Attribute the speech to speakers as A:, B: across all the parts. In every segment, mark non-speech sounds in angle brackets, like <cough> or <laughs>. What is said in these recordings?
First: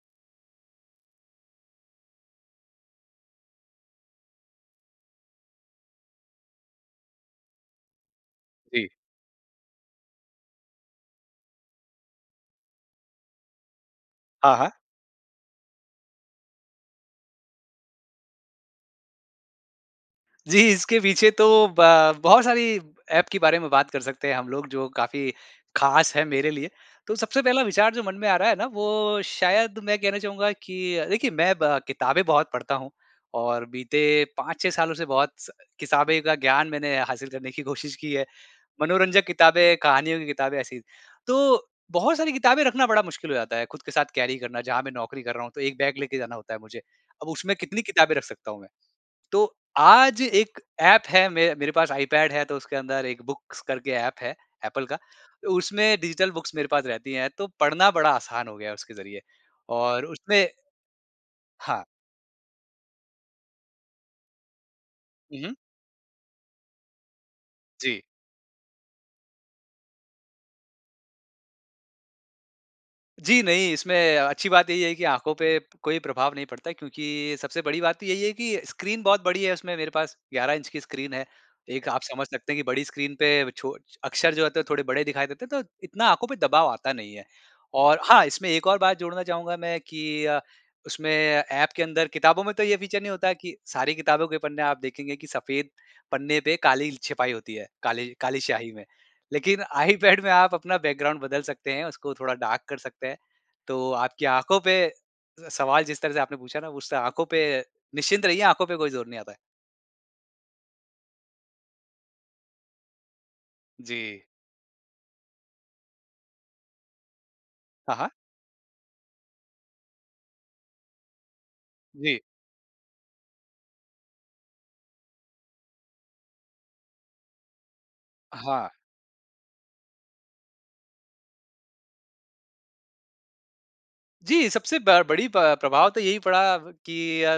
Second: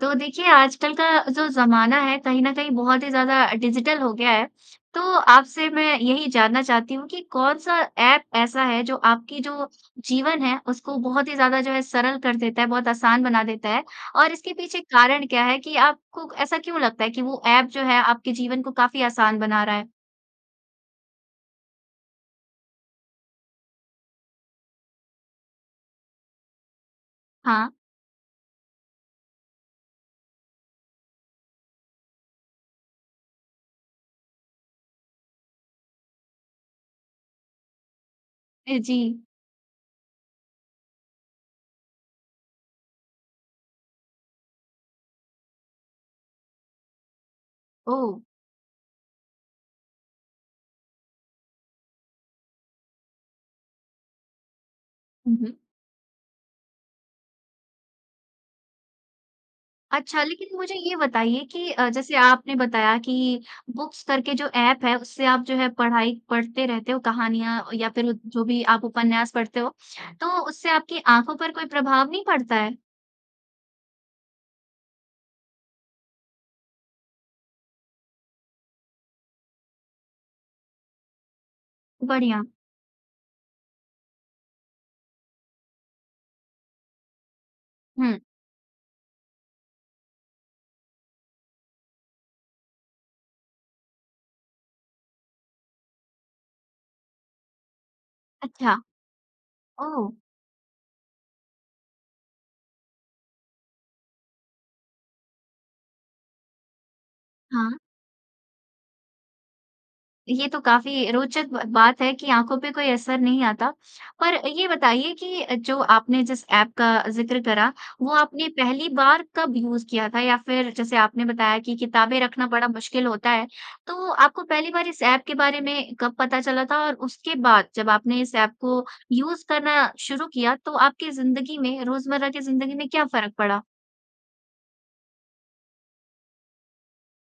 A: तो देखिए, आजकल का जो ज़माना है, कहीं न कहीं बहुत ही ज़्यादा डिजिटल हो गया है। तो आपसे मैं यही जानना चाहती हूँ कि कौन-सा ऐप ऐसा है,
B: जी।
A: जो आपकी जो जीवन है, उसको बहुत ही ज़्यादा जो है सरल कर देता है, बहुत आसान बना देता है। और इसके
B: हाँ, हाँ।
A: पीछे कारण क्या है कि आपको ऐसा क्यों लगता है कि वो ऐप जो है आपके जीवन को काफ़ी आसान बना रहा है?
B: जी, इसके पीछे तो ब बहुत सारी ऐप के बारे में बात कर सकते हैं हम लोग, जो काफ़ी खास है मेरे लिए। तो सबसे पहला
A: हाँ।
B: विचार जो मन में आ रहा है ना, वो शायद मैं कहना चाहूँगा कि अ, देखिए मैं ब किताबें बहुत पढ़ता हूँ और बीते 5-6 सालों से बहुत स किताबें का ज्ञान मैंने हासिल करने की कोशिश की है।
A: अ, जी।
B: मनोरंजक किताबें, कहानियों की किताबें, ऐसी तो बहुत सारी किताबें रखना बड़ा मुश्किल हो जाता है खुद के साथ कैरी करना, जहाँ मैं नौकरी कर रहा हूँ, तो 1 बैग लेके जाना होता है मुझे। अब उसमें कितनी किताबें
A: ओह!
B: रख सकता हूँ मैं। तो आज एक ऐप है मे मेरे पास आईपैड है, तो उसके अंदर एक बुक्स करके ऐप है एप्पल का,
A: हुँ, हुँ।
B: उसमें डिजिटल बुक्स मेरे पास रहती हैं, तो पढ़ना बड़ा आसान हो गया है उसके जरिए और
A: अच्छा,
B: उसमें
A: लेकिन मुझे ये बताइए कि
B: हाँ।
A: अ, जैसे आपने बताया कि बुक्स करके जो ऐप है, उससे
B: हुँ,
A: आप
B: हुँ।
A: जो है पढ़ाई पढ़ते रहते हो, कहानियाँ या
B: जी।
A: फिर <unintelligible> जो भी आप उपन्यास पढ़ते हो। तो उससे आपके आँखों पर कोई प्रभाव नहीं पड़ता है?
B: जी नहीं, इसमें अच्छी बात यही है कि आँखों पे कोई प्रभाव नहीं पड़ता है, क्योंकि सबसे बड़ी बात तो यही है कि स्क्रीन बहुत बड़ी है। उसमें मेरे पास 11 इंच की स्क्रीन है। एक आप समझ
A: बढ़िया।
B: सकते हैं कि बड़ी स्क्रीन पे छो अक्षर जो होते हैं, थोड़े बड़े दिखाई देते हैं, तो इतना आँखों पे दबाव आता नहीं है। और
A: हुँ।
B: हाँ, इसमें एक और बात जोड़ना चाहूँगा मैं कि अ, उसमें ऐप के अंदर किताबों में तो ये फीचर नहीं होता है कि सारी किताबों के पन्ने आप देखेंगे कि सफेद पन्ने पे काली ल छपाई होती है, काली काली स्याही
A: अच्छा,
B: में। लेकिन
A: ओह!
B: आईपैड में आप अपना बैकग्राउंड बदल सकते हैं, उसको थोड़ा डार्क कर सकते हैं। तो आपकी आँखों पे अ, सवाल जिस तरह से आपने पूछा ना, उससे आँखों पे
A: हाँ।
B: निश्चिंत रहिए, आँखों पर कोई जोर नहीं आता है।
A: ये तो काफ़ी रोचक ब बात है कि आँखों पे कोई असर नहीं आता।
B: जी।
A: पर ये बताइए कि जो आपने जिस ऐप का ज़िक्र करा,
B: हाँ, हाँ।
A: वो आपने पहली बार कब यूज़ किया था? या फिर जैसे आपने बताया कि किताबें
B: जी।
A: रखना बड़ा मुश्किल होता है तो आपको पहली बार इस ऐप के बारे में कब पता चला था? और उसके बाद जब आपने इस ऐप
B: हाँ।
A: को यूज़ करना शुरू किया तो आपकी ज़िन्दगी में, रोज़मर्रा की ज़िन्दगी में क्या फ़र्क पड़ा?
B: जी, सबसे ब बड़ी प प्रभाव तो यही पड़ा कि अ,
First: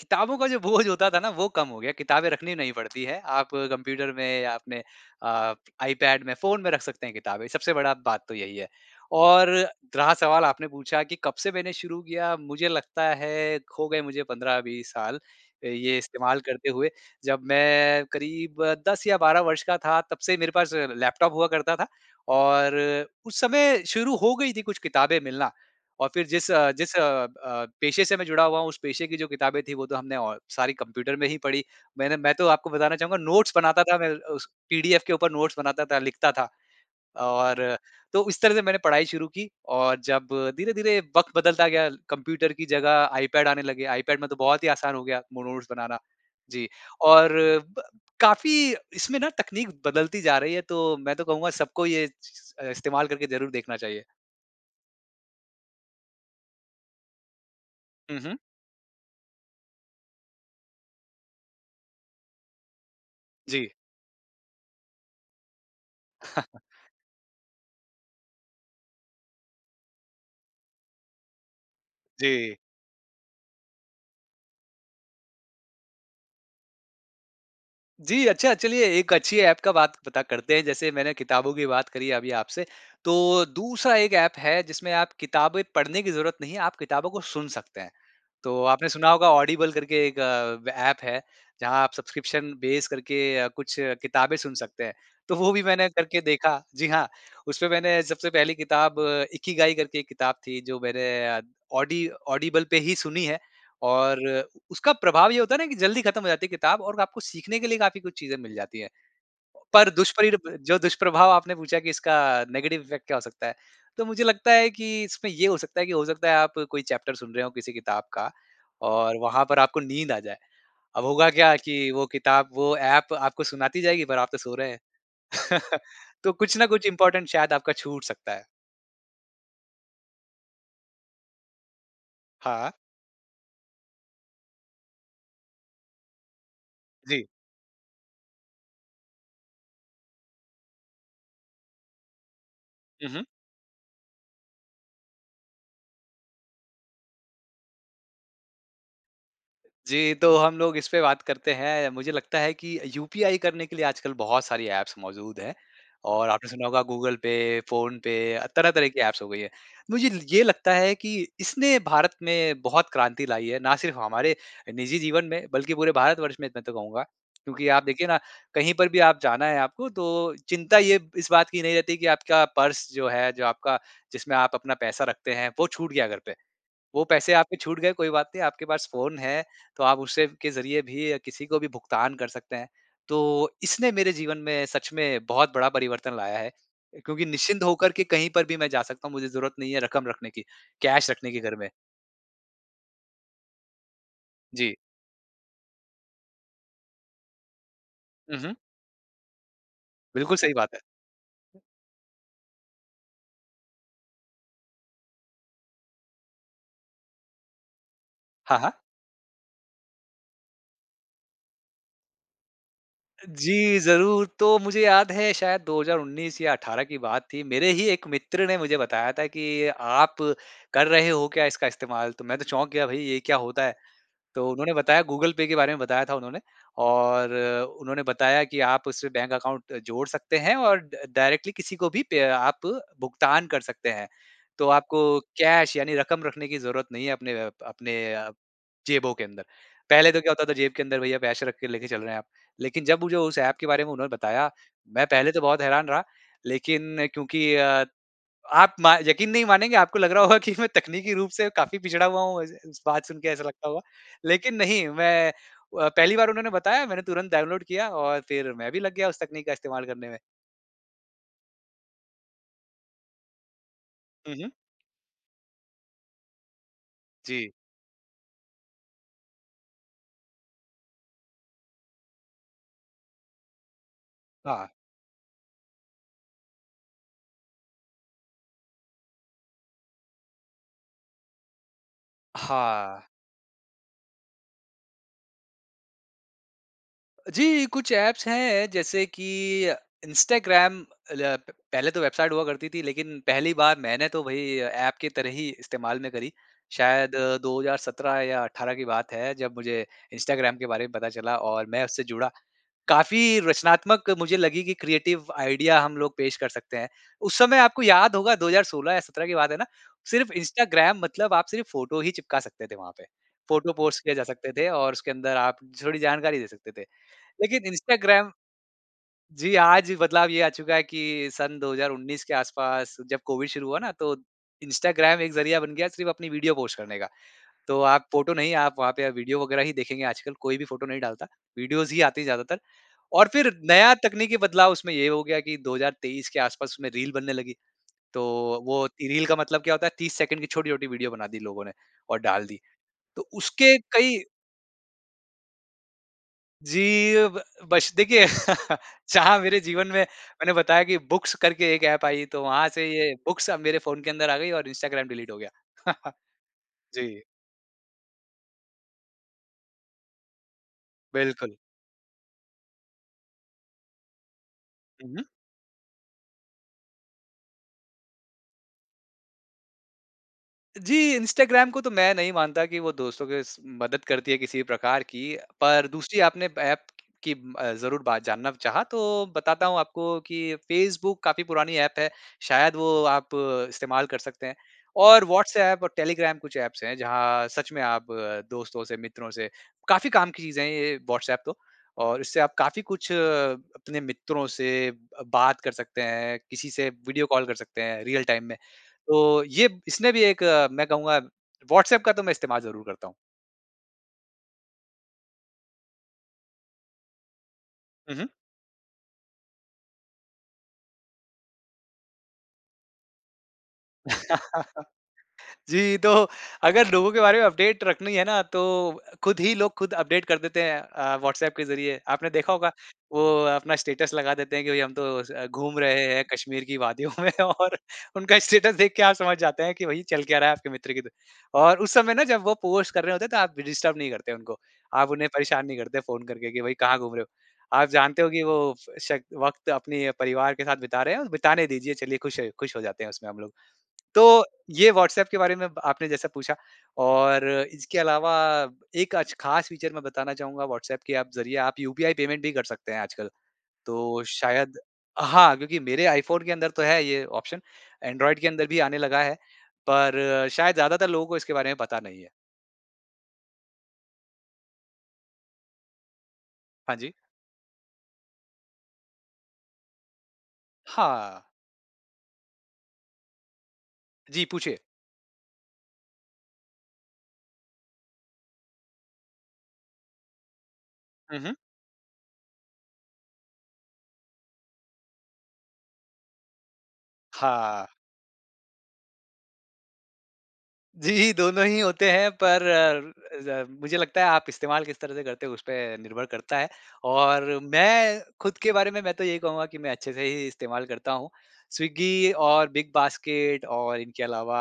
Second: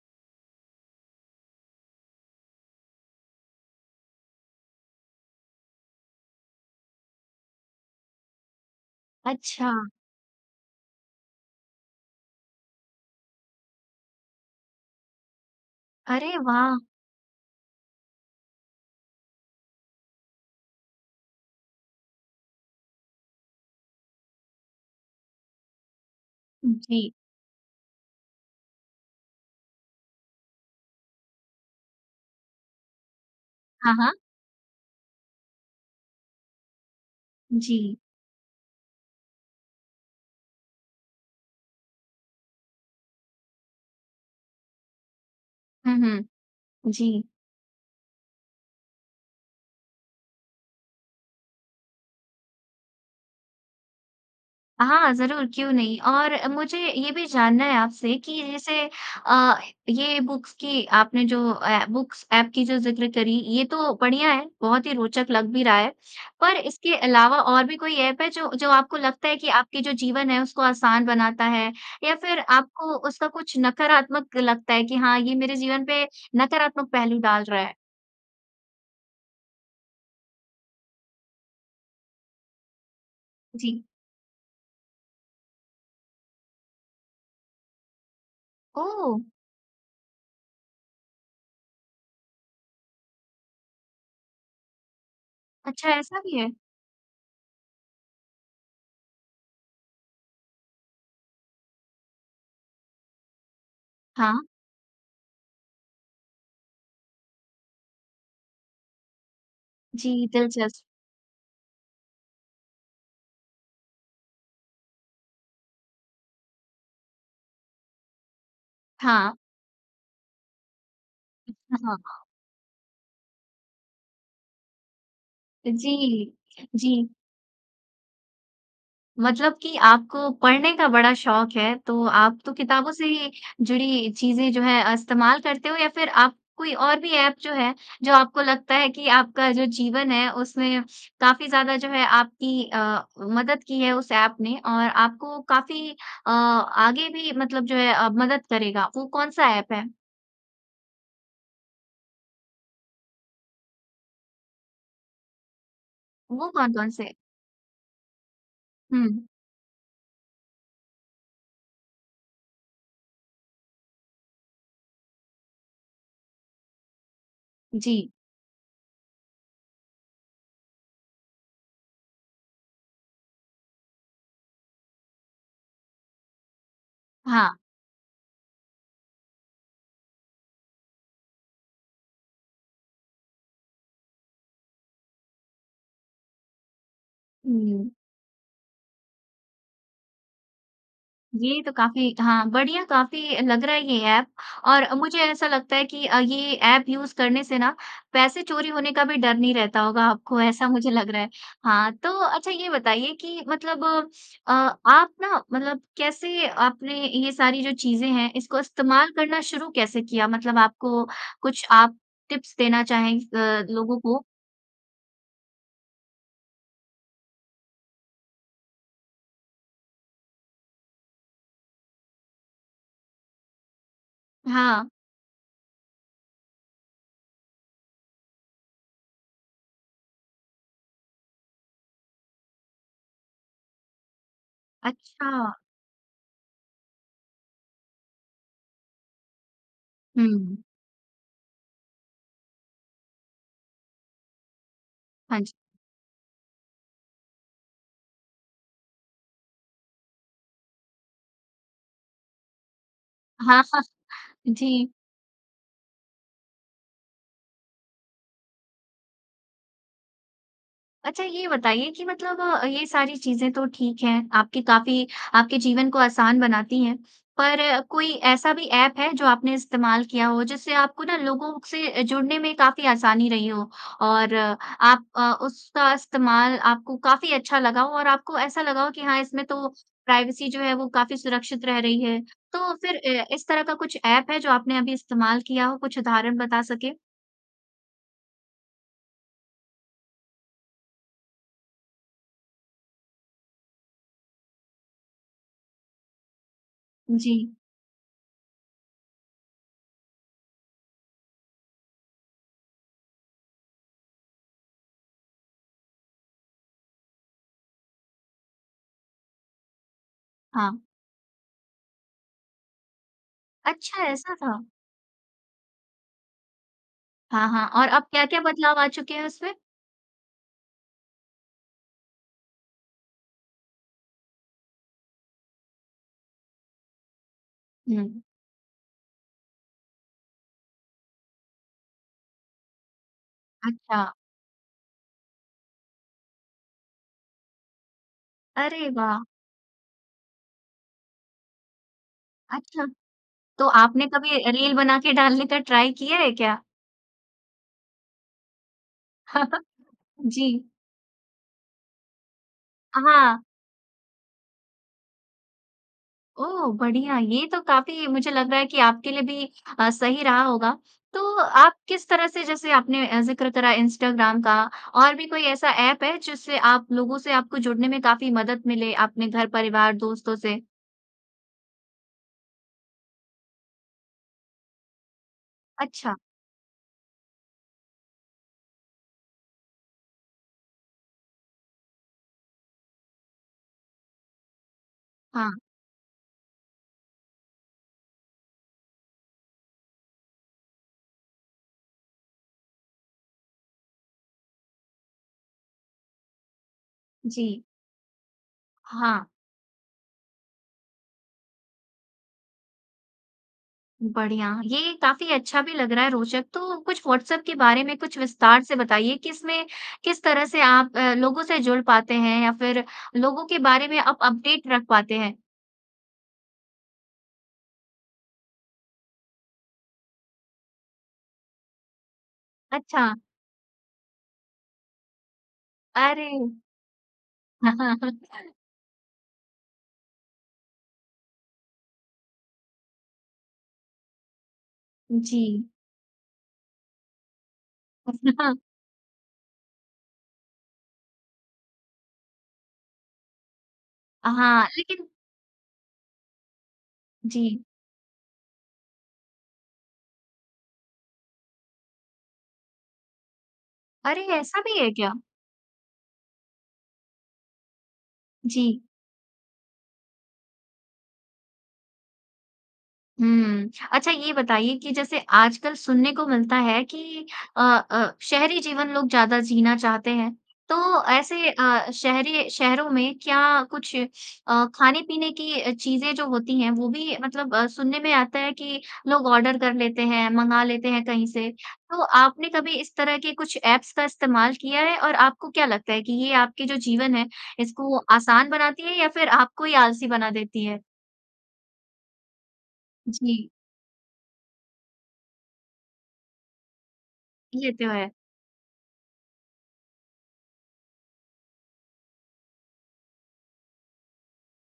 B: किताबों का जो बोझ होता था ना वह कम हो गया। किताबें रखनी नहीं पड़ती है आप कंप्यूटर में या अपने अ, iPad में, फ़ोन में रख सकते हैं किताबें, सबसे बड़ा बात तो यही है। और
A: अच्छा।
B: रहा सवाल आपने पूछा कि कब से मैंने शुरू किया, मुझे लगता है हो गए मुझे 15-20 साल ये
A: अरे
B: इस्तेमाल करते
A: वाह!
B: हुए। जब मैं क़रीब 10 या 12 वर्ष का था तब से मेरे पास लैपटॉप हुआ करता था और उस समय शुरू हो गई थी कुछ किताबें मिलना। और फिर जिस अ जिस अ
A: जी।
B: अ, पेशे से मैं जुड़ा हुआ हूँ उस पेशे की जो किताबें थीं वो तो हमने अ, सारी कंप्यूटर में ही पढ़ी। मैंने मैं तो आपको बताना चाहूँगा नोट्स बनाता
A: हाँ,
B: था, मैं
A: हाँ।
B: उस पीडीएफ के ऊपर नोट्स बनाता था, लिखता था। और
A: जी।
B: तो इस तरह से मैंने पढ़ाई शुरू की। और जब धीरे-धीरे वक़्त बदलता गया कंप्यूटर की जगह iPad आने लगे, iPad में तो बहुत ही आसान हो गया मो नोट्स
A: हुँ,
B: बनाना।
A: हुँ।
B: जी।
A: जी।
B: और ब काफ़ी इसमें ना तकनीक बदलती जा रही है तो मैं तो कहूँगा सबको ये चीज़ अ, इस्तेमाल करके ज़रूर देखना चाहिए।
A: हाँ, ज़रूर क्यों नहीं। और मुझे ये भी जानना है आपसे
B: हुँ, हुँ।
A: कि जैसे अ, ये बुक्स की आपने जो अ, बुक्स ऐप की जो ज़िक्र करी ये
B: जी।
A: तो बढ़िया है, बहुत ही रोचक लग भी रहा है। पर
B: <chuckles>
A: इसके अलावा और भी कोई ऐप है जो-जो आपको लगता है कि आपके जो जीवन है उसको आसान बनाता है? या फिर
B: जी।
A: आपको उसका कुछ नकारात्मक लगता है कि हाँ ये मेरे जीवन पे नकारात्मक पहलू डाल रहा है?
B: जी, अच्छा चलिए एक अच्छी ऐप का बात पता करते हैं, जैसे मैंने किताबों की बात करी अभी आपसे। तो
A: जी।
B: दूसरा एक ऐप है जिसमें आप किताबें पढ़ने की जरूरत नहीं है, आप किताबों को सुन सकते हैं। तो आपने सुना
A: ओह!
B: होगा ऑडिबल करके एक अ, ऐप है। जहाँ आप सब्सक्रिप्शन बेस करके कुछ किताबें सुन सकते हैं, तो वो भी
A: अच्छा,
B: मैंने
A: ऐसा
B: करके
A: भी है।
B: देखा। जी हाँ उसपे मैंने सबसे पहली किताब इकिगाई करके एक किताब थी, जो मैंने ऑडी ऑडिबल पे ही सुनी है। और
A: हाँ।
B: उसका प्रभाव ये होता है ना, कि जल्दी खत्म हो जाती है किताब और आपको सीखने के लिए काफ़ी कुछ चीज़ें मिल जाती हैं। पर
A: जी
B: दुष्परी ब
A: दिलचस्प।
B: जो दुष्प्रभाव आपने पूछा कि इसका नेगेटिव इफेक्ट क्या हो सकता है। तो मुझे लगता है कि इसमें ये हो सकता है कि हो सकता है आप कोई चैप्टर सुन रहे हो किसी किताब का और
A: हाँ।
B: वहाँ पर आपको नींद आ जाए। अब होगा क्या कि वो
A: <unintelligible>
B: किताब वो ऐप आपको सुनाती जाएगी पर आप तो सो रहे हैं। <chuckles>
A: जी,
B: तो कुछ ना कुछ
A: जी।
B: इम्पोर्टेंट शायद आपका छूट सकता है।
A: मतलब कि आपको पढ़ने का बड़ा शौक़ है तो आप तो
B: हाँ।
A: किताबों से ही जुड़ी चीज़ें जो हैं इस्तेमाल करते हो या फिर आप कोई और भी
B: जी।
A: ऐप जो है जो आपको लगता है कि आपका जो जीवन है उसमें काफ़ी ज़्यादा जो है आपकी अ,
B: हुँ, हुँ।
A: मदद की है उस ऐप ने और आपको काफ़ी अ, आगे भी मतलब जो है अ, मदद करेगा। वो कौन-सा ऐप है?
B: जी तो हम लोग इस पे बात करते हैं। मुझे लगता है कि यूपीआई करने के लिए आजकल बहुत सारी ऐप्स मौजूद हैं और आपने
A: वो
B: सुना होगा
A: कौन-कौन से?
B: गूगल-पे, फोन-पे तरह-तरह की ऐप्स
A: हुँ।
B: हो गई हैं। मुझे ये लगता है कि इसने भारत में बहुत क्रांति लाई है, न सिर्फ़ हमारे निजी जीवन में बल्कि पूरे भारतवर्ष में, मैं तो कहूँगा। क्योंकि आप देखिए
A: जी।
B: न कहीं पर भी आप जाना है आपको तो चिंता ये इस बात की नहीं रहती कि आपका पर्स जो है जो आपका जिसमें आप अपना पैसा रखते हैं वो छूट गया घर पे। वो पैसे
A: हाँ।
B: आपके छूट गए कोई बात नहीं आपके पास फ़ोन है तो आप उस के ज़रिए भी किसी को भी भुगतान कर सकते हैं। तो इसने मेरे जीवन में सच में बहुत बड़ा परिवर्तन लाया है क्योंकि निश्चिंत
A: हम्म।
B: होकर के कहीं पर भी मैं जा सकता हूँ मुझे ज़रूरत नहीं है रकम रखने की, कैश रखने की घर
A: ये
B: में।
A: तो काफ़ी हाँ, बढ़िया काफ़ी लग रहा है ये ऐप
B: जी।
A: और मुझे ऐसा लगता है कि अ, ये ऐप यूज़ करने से न
B: हुँ,
A: पैसे
B: हुँ।
A: चोरी होने का भी डर नहीं रहता होगा
B: बिल्कुल
A: आपको,
B: सही
A: ऐसा
B: बात है।
A: मुझे लग रहा है। हाँ, तो अच्छा ये बताइए कि मतलब अ, आप न मतलब कैसे आपने ये सारी जो चीज़ें हैं इसको
B: हाँ, हाँ।
A: इस्तेमाल करना शुरू कैसे किया? मतलब आपको कुछ आप टिप्स देना चाहें अ,
B: जी
A: लोगों को?
B: ज़रूर। तो मुझे याद है शायद 2019 या 18 की बात थी। मेरे ही एक मित्र ने मुझे बताया था कि आप कर रहे हो क्या इसका इस्तेमाल? तो मैं तो चौंक गया भई ये क्या होता है? तो उन्होंने
A: हाँ।
B: बताया गूगल-पे के बारे में बताया था उन्होंने और उन्होंने बताया कि आप उससे बैंक अकाउंट जोड़ सकते हैं और ड डायरेक्टली किसी को भी पे आप भुगतान कर सकते हैं। तो आपको
A: अच्छा।
B: कैश यानी रकम रखने की ज़रूरत नहीं है अपने अ, अपने अ, जेबों के अंदर। पहले तो क्या होता था
A: हुँ।
B: जेब के अंदर भैया पैसे रख के लेके चल रहे हैं आप। लेकिन जब मुझे उस ऐप के बारे में उन्होंने बताया, मैं पहले
A: हाँ
B: तो
A: जी।
B: बहुत हैरान रहा लेकिन क्योंकि अ, आप म यक़ीन नहीं मानेंगे आपको लग रहा होगा कि मैं तकनीकी रूप से काफ़ी पिछड़ा हुआ हूँ इस इस बात सुनके ऐसा
A: हाँ,
B: लगता होगा।
A: हाँ।
B: लेकिन नहीं
A: जी।
B: मैं अ, पहली बार उन्होंने बताया मैंने तुरंत डाउनलोड किया और फिर मैं भी लग गया उस तकनीक का इस्तेमाल करने में।
A: अच्छा ये बताइए कि मतलब ये सारी चीज़ें तो ठीक हैं,
B: हुँ, हुँ।
A: आपकी काफ़ी आपके जीवन को आसान बनाती हैं।
B: जी।
A: पर कोई ऐसा भी ऐप है जो आपने इस्तेमाल किया हो, जिससे आपको ना लोगों से जुड़ने में काफ़ी आसानी रही हो, और
B: हाँ।
A: आप अ, उसका इस्तेमाल आपको काफ़ी अच्छा लगा हो और आपको ऐसा लगा हो कि हाँ, इसमें तो प्राइवेसी जो है, वो काफ़ी सुरक्षित रह रही है। तो फिर
B: हाँ।
A: ए इस तरह का कुछ ऐप है जो आपने अभी इस्तेमाल किया हो, कुछ उदाहरण बता सकें?
B: अ, जी, कुछ ऐप्स हैं जैसे कि अ, इंस्टाग्राम ऐ प पहले तो वेबसाइट हुआ करती थी लेकिन पहली बार मैंने तो वही ऐप की तरह ही इस्तेमाल में करी। शायद
A: जी।
B: 2017 या 18 की बात है, जब मुझे इंस्टाग्राम के बारे में पता चला और मैं उससे जुड़ा। काफ़ी रचनात्मक मुझे लगी कि क्रिएटिव आईडिया हम लोग पेश कर सकते हैं। उस समय आपको याद होगा 2016 या 17 की बात है ना? सिर्फ़
A: हाँ।
B: इंस्टाग्राम मतलब आप सिर्फ़ फोटो ही चिपका सकते थे वहाँ पे। फोटो
A: अच्छा
B: पोस्ट किए जा
A: ऐसा
B: सकते
A: था?
B: थे और उसके अंदर आप थोड़ी जानकारी दे सकते थे।
A: हाँ,
B: लेकिन
A: हाँ, और अब
B: इंस्टाग्राम
A: क्या-क्या बदलाव आ चुके है
B: जी,
A: उसमें?
B: आज बदलाव ये आ चुका है कि सन 2019 के आसपास जब कोविड शुरू हुआ ना, तो इंस्टाग्राम एक ज़रिया बन गया सिर्फ़ अपनी वीडियो पोस्ट करने का। तो आप
A: हुँ।
B: फोटो नहीं, आप वहाँ पे वीडियो वगैरह ही देखेंगे आजकल, कोई भी फोटो नहीं डालता। वीडियोस ही आती हैं ज़्यादातर, और फिर नया
A: अच्छा।
B: तकनीकी बदलाव उसमें ये हो गया कि 2023 के आसपास उसमें रील बनने लगी, तो वो
A: अरे
B: ती रील
A: वाह!
B: का मतलब क्या होता है 30 सेकंड की छोटी-छोटी वीडियो बना दी लोगों ने और डाल दी।
A: अच्छा।
B: तो
A: तो
B: उसके
A: आपने
B: कई
A: कभी अ, रील बना के डालने का ट्राई किया है क्या?
B: जी, अब बस देखिए <laughs> चाह मेरे
A: <chuckles>
B: जीवन में मैंने
A: जी।
B: बताया कि बुक्स करके एक ऐप आई तो वहाँ से
A: अ,
B: ये
A: हाँ।
B: बुक्स अब मेरे फ़ोन के अंदर आ गई और इंस्टाग्राम डिलीट हो गया। <laughs>
A: ओह, बढ़िया!
B: जी।
A: ये तो काफ़ी मुझे लग रहा है कि आपके लिए भी अ, सही रहा होगा। तो
B: बिल्कुल।
A: आप किस तरह से जैसे आपने अ, ज़िक्र करा इंस्टाग्राम का और
B: हुँ।
A: भी कोई ऐसा ऐप है जिससे आप लोगों से आपको जुड़ने में काफ़ी मदद मिले अपने घर-परिवार, दोस्तों से?
B: जी, इंस्टाग्राम को तो मैं नहीं मानता कि वो दोस्तों के स मदद करती है किसी भी प्रकार की। पर
A: अच्छा।
B: दूसरी आपने ऐप की अ, ज़रूर बात जानना चाहा तो बताता हूँ आपको कि फ़ेसबुक काफ़ी पुरानी ऐप है, शायद वो आप इस्तेमाल कर सकते हैं और
A: हाँ।
B: व्हाट्सऐप और टेलीग्राम कुछ ऐप्स हैं, जहाँ सच में आप दोस्तों से मित्रों से काफ़ी काम की चीज़ें हैं ये व्हाट्सऐप तो, और इससे आप काफ़ी कुछ अपने मित्रों से अ, बात कर सकते हैं, किसी से वीडियो कॉल कर
A: जी।
B: सकते हैं रियल टाइम में।
A: हाँ।
B: तो ये इसमें भी एक मैं कहूँगा, व्हाट्सऐप का तो मैं इस्तेमाल ज़रूर करता हूँ।
A: बढ़िया। ये काफ़ी अच्छा भी लग रहा है रोचक। तो कुछ व्हाट्सऐप के बारे में
B: हुँ,
A: कुछ
B: हुँ।
A: विस्तार से बताइए कि इसमें, किस तरह से आप अ, लोगों से जुड़ पाते हैं या फ़िर लोगों के बारे में आप अपडेट रख
B: <laughs>
A: पाते हैं?
B: जी। तो अगर लोगों के बारे में अपडेट रखनी है ना तो खुद ही लोग ख़ुद अपडेट कर देते हैं अ, व्हाट्सऐप के ज़रिए। आपने देखा होगा
A: अच्छा।
B: वो अपना स्टेटस लगा देते हैं कि भाई हम तो अ, घूम रहे हैं
A: अरे!
B: कश्मीर की वादियों में और उनका
A: <laughs>
B: स्टेटस देख के आप समझ जाते हैं कि भाई चल क्या रहा है आपके मित्र की दु और उस समय ना जब वो पोस्ट कर रहे होते हैं तो आप डिस्टर्ब नहीं करते उनको आप उन्हें परेशान
A: जी।
B: नहीं करते फ़ोन करके कि भाई कहाँ घूम रहे हो। आप जानते हो कि वो
A: <unintelligible>
B: श वक़्त अपने परिवार के साथ बिता रहे हैं बिताने दीजिए चलिए खुश खुश हो जाते हैं उसमें हम लोग। तो
A: हाँ,
B: ये
A: लेकिन
B: व्हाट्सऐप के बारे में आपने जैसे पूछा और
A: जी।
B: इसके अलावा एक अच ख़ास फ़ीचर मैं बताना चाहूँगा व्हाट्सऐप के अब ज़रिए आप यूपीआई पेमेंट भी कर सकते हैं आजकल। तो
A: अरे! ऐसा भी
B: शायद
A: है क्या?
B: हाँ क्योंकि मेरे आईफ़ोन के अंदर तो है ये ऑप्शन, एंड्रॉइड के अंदर भी
A: जी।
B: आने लगा है। पर शायद ज़्यादातर लोगों को इसके बारे में पता नहीं है।
A: हुँ। अच्छा ये बताइए कि जैसे आजकल सुनने को मिलता है
B: हाँ, जी।
A: कि अ अ, शहरी जीवन लोग ज़्यादा जीना चाहते हैं। तो
B: हाँ।
A: ऐसे अ, शहरी शहरों में क्या कुछ
B: जी,
A: अ,
B: पूछिए।
A: खाने-पीने की अ, चीज़ें जो होती हैं वो भी मतलब अ, सुनने में आता है कि लोग ऑर्डर कर लेते हैं मँगा लेते हैं कहीं
B: हुँ,
A: से।
B: हुँ।
A: तो आपने कभी इस तरह के कुछ ऐप्स का इस्तेमाल किया है? और आपको क्या लगता है कि ये आपके जो जीवन है
B: हाँ।
A: इसको आसान बनाती है या फ़िर आपको ही आलसी बना देती हैं?
B: जी। दोनों ही होते हैं पर अ,
A: जी।
B: ज मुझे लगता है आप इस्तेमाल किस तरह से करते हो उसपे निर्भर करता है। और
A: ये तो है।
B: मैं खुद के बारे में मैं तो यही कहूँगा कि मैं अच्छे से ही इस्तेमाल करता हूँ। स्विगी और बिग बास्केट और इनके अलावा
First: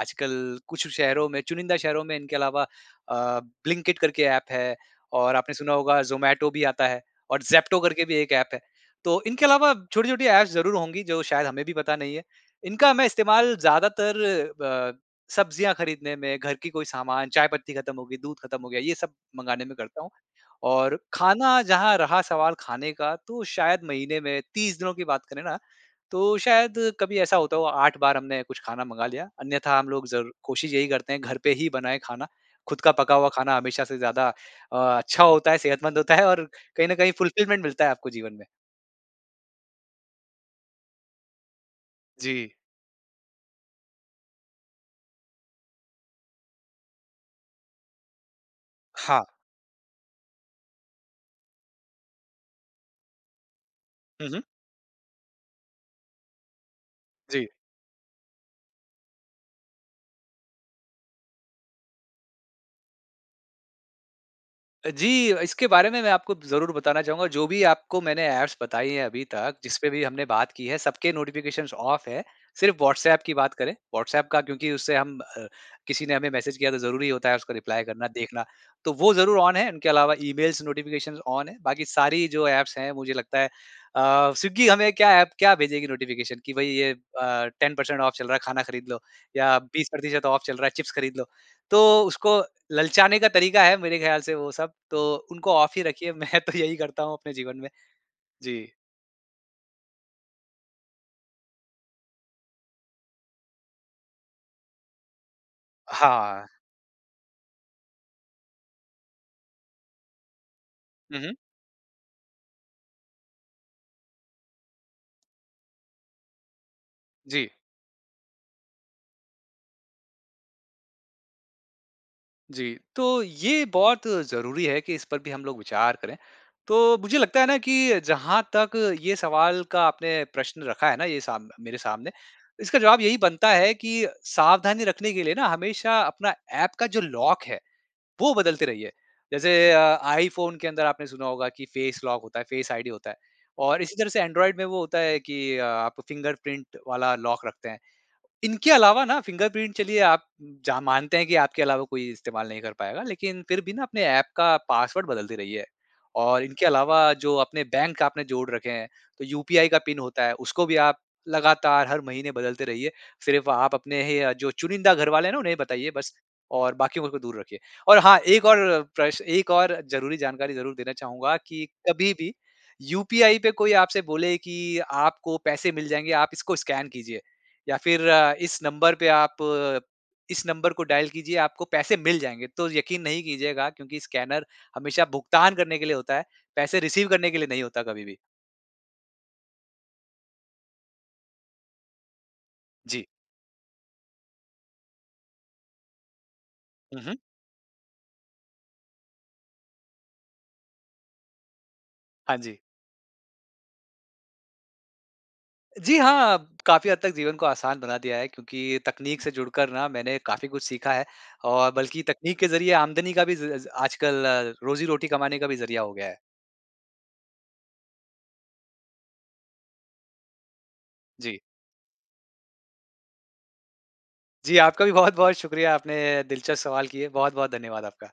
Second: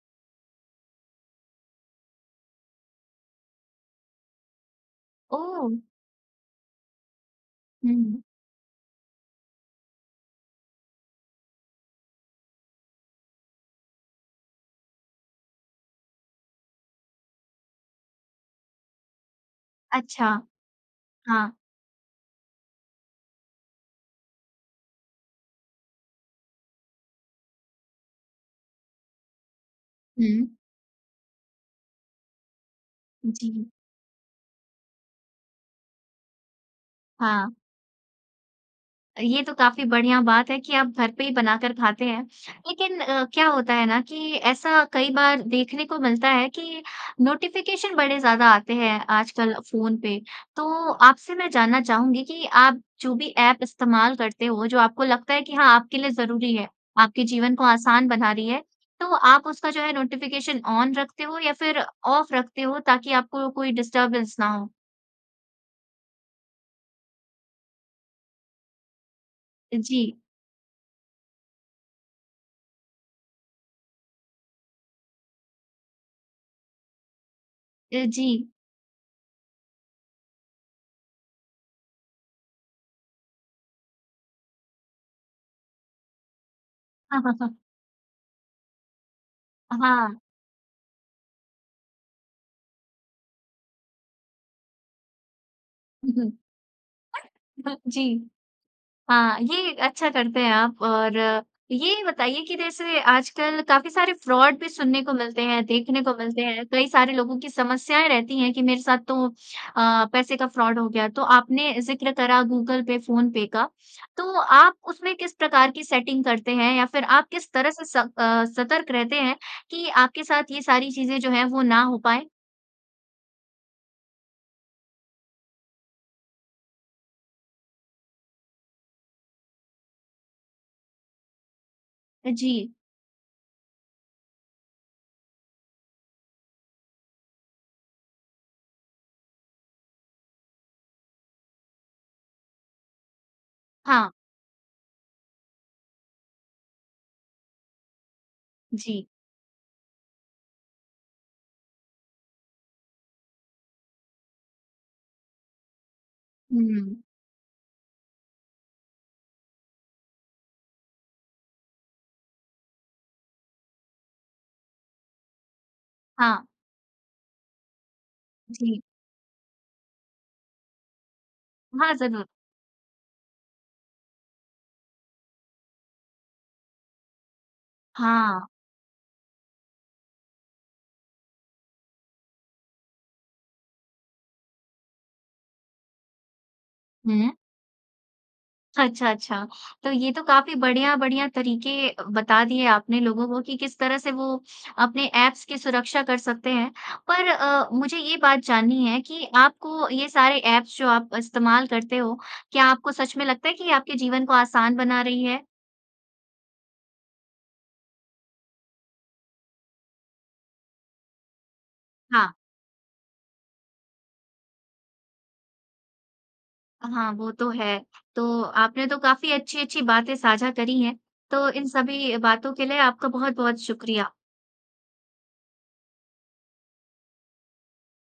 B: आजकल कुछ शहरों में चुनिंदा शहरों में इनके अलावा अ, ब्लिंकिट करके ऐप है और आपने सुना
A: ओह!
B: होगा ज़ोमैटो भी आता है और ज़ेप्टो करके भी
A: हुँ।
B: एक ऐप है। तो इनके अलावा छोटी-छोटी ऐप्स ज़रूर होंगी जो शायद हमें भी पता नहीं है। इनका मैं इस्तेमाल ज़्यादातर ब सब्ज़ियाँ खरीदने में, घर की कोई सामान, चाय पत्ती ख़त्म हो गई, दूध ख़त्म हो गया ये सब मँगाने में करता हूँ।
A: अच्छा।
B: और
A: हाँ।
B: खाना जहाँ रहा सवाल खाने का तो शायद महीने में 30 दिनों की बात करें ना तो शायद कभी ऐसा होता हो 8 बार हमने कुछ खाना मँगा लिया। अन्यथा हम लोग ज़र
A: हुँ।
B: कोशिश यही करते हैं घर पे ही बनाए खाना ख़ुद का पका हुआ खाना
A: जी।
B: हमेशा से ज़्यादा अ, अच्छा होता है, सेहतमंद होता है और कहीं न कहीं
A: हाँ।
B: फ़ुलफ़िलमेंट मिलता है आपको जीवन में।
A: ये तो काफ़ी बढ़िया बात है कि आप घर पे ही बनाकर खाते हैं।
B: जी।
A: लेकिन अ, क्या होता है ना कि ऐसा कई बार देखने को मिलता है कि नोटिफिकेशन बड़े ज़्यादा आते हैं
B: हाँ।
A: आजकल फ़ोन पे। तो आपसे मैं जानना चाहूँगी कि आप जो भी ऐप इस्तेमाल
B: हुँ, हुँ।
A: करते हो जो आपको लगता है कि हाँ, आपके लिए ज़रूरी है, आपके
B: जी।
A: जीवन को आसान बना रही है। तो आप उसका जो है नोटिफिकेशन ऑन रखते हो? या फिर ऑफ रखते हो ताकि आपको कोई डिस्टर्बेंस ना हो?
B: अ, जी इसके बारे में मैं आपको ज़रूर बताना चाहुँगा। जो भी आपको मैंने ऐप्स बताई है अभी तक जिस पे भी
A: जी।
B: हमने बात की है सबके नोटिफिकेशन्स ऑफ़ है। सिर्फ व्हाट्सऐप की बात करें, व्हाट्सऐप का क्योंकि उससे हम अ, किसी ने हमें मैसेज किया तो ज़रूरी होता है उसको रिप्लाई
A: अ,
B: करना, देखना।
A: जी।
B: तो वो ज़रूर ऑन है। उनके अलावा ईमेल्स नोटिफिकेशन्स ऑन है। बाकी सारी जो ऐप्स हैं मुझे लगता है अ, स्विग्गी हमें क्या ऐप क्या भेजेगी नोटिफिकेशन कि भई ये अ,
A: हाँ, हाँ, हाँ।
B: 10 पर्सेंट ऑफ़ चल रहा है खाना खरीद लो। या बीस
A: हाँ।
B: प्रतिशत ऑफ़ चल रहा है चिप्स खरीद लो। तो उसको ललचाने का तरीका है मेरे ख्याल से वो सब। तो उनको ऑफ़ ही रखिए।
A: हुँ, हुँ।
B: मैं तो यही करता हूँ अपने जीवन
A: <hiccups>
B: में।
A: अह जी।
B: जी।
A: हाँ, ये अच्छा करते हैं आप और ये बताइए कि जैसे आजकल काफ़ी सारे फ्रॉड भी सुनने को मिलते हैं देखने को मिलते
B: हाँ।
A: हैं। कई सारे लोगों की समस्याएँ रहती हैं कि मेरे साथ तो अ, पैसे का फ्रॉड हो गया।
B: हुँ,
A: तो
B: हुँ।
A: आपने ज़िक्र करा गूगल पे, फ़ोन पे का। तो आप उसमें किस प्रकार की सेटिंग करते हैं? या फिर आप
B: जी।
A: किस तरह से स अ, सतर्क रहते हैं कि आपके साथ ये सारी चीज़ें जो है वो ना हो पाएँ?
B: जी। तो ये बहुत ज़रूरी है कि इस पर भी हम लोग विचार करें। तो मुझे लगता है ना कि जहाँ तक ये सवाल का आपने प्रश्न रखा है ना ये साम मेरे सामने।
A: जी।
B: इसका जवाब यही बनता है कि सावधानी रखने के लिए ना हमेशा अपना ऐप का जो लॉक है वो बदलते रहिए। जैसे अ, iPhone के अंदर आपने सुना होगा कि फेस लॉक होता है, फेस आईडी होता है। और इसी तरह
A: हाँ।
B: से Android में वो होता है कि अ, आप फिंगरप्रिंट वाला लॉक रखते हैं। इनके अलावा
A: जी।
B: ना फिंगरप्रिंट चलिए आप, जहाँ मानते हैं कि आपके अलावा कोई इस्तेमाल नहीं कर पाएगा लेकिन फिर भी ना अपने ऐप का पासवर्ड बदलते रहिए। और इनके
A: हुँ।
B: अलावा जो अपने बैंक आपने जोड़ रखे हैं तो यूपीआई का पिन होता है उसको भी आप लगातार हर महीने बदलते रहिए। सिर्फ़ आप अपने ही अ, जो चुनिंदा घरवाले हैं ना उन्हें ही बताइए बस
A: हाँ।
B: और बाकियों को दूर रखिए। और हाँ, एक
A: जी।
B: और प्रश्न एक और ज़रूरी जानकारी ज़रूर देना चाहूँगा कि
A: हाँ,
B: कभी
A: ज़रूर।
B: भी यूपीआई पे कोई आपसे बोले कि आपको पैसे मिल जाएँगे आप इसको स्कैन कीजिए या फिर
A: हाँ।
B: इस नंबर पे आप इस नंबर को डायल कीजिए आपको पैसे मिल जाएँगे। तो यकीन नहीं कीजिएगा। क्योंकि स्कैनर हमेशा भुगतान करने के लिए होता है, पैसे रिसीव करने
A: हुँ।
B: के लिए नहीं होता कभी भी।
A: अच्छा, अच्छा। तो ये तो काफ़ी बढ़िया-बढ़िया तरीके अ, बता दिए आपने
B: जी।
A: लोगों को कि किस तरह से वो अपने ऐप्स की सुरक्षा कर सकते हैं।
B: हुँ, हुँ।
A: पर अ, मुझे ये बात जाननी है कि आपको ये सारे ऐप्स जो आप इस्तेमाल करते हो
B: हाँ जी।
A: क्या आपको सच में लगता है कि आपके जीवन को आसान बना रही है?
B: जी, हाँ। काफ़ी हद तक जीवन को आसान बना दिया है क्योंकि तकनीक से जुड़कर ना मैंने काफ़ी कुछ सीखा है। और बल्कि
A: हाँ।
B: तकनीक के ज़रिए आमदनी का भी ज़ आजकल रोज़ी-रोटी कमाने का भी ज़रिया हो गया है।
A: हाँ, वो तो है। तो आपने तो काफ़ी अच्छी-अच्छी बातें साझा करी हैं।
B: जी।
A: तो इन सभी बातों के लिए आपका बहुत-बहुत शुक्रिया।
B: जी, आपका भी बहुत-बहुत शुक्रिया, आपने दिलचस्प सवाल किए। बहुत-बहुत धन्यवाद आपका।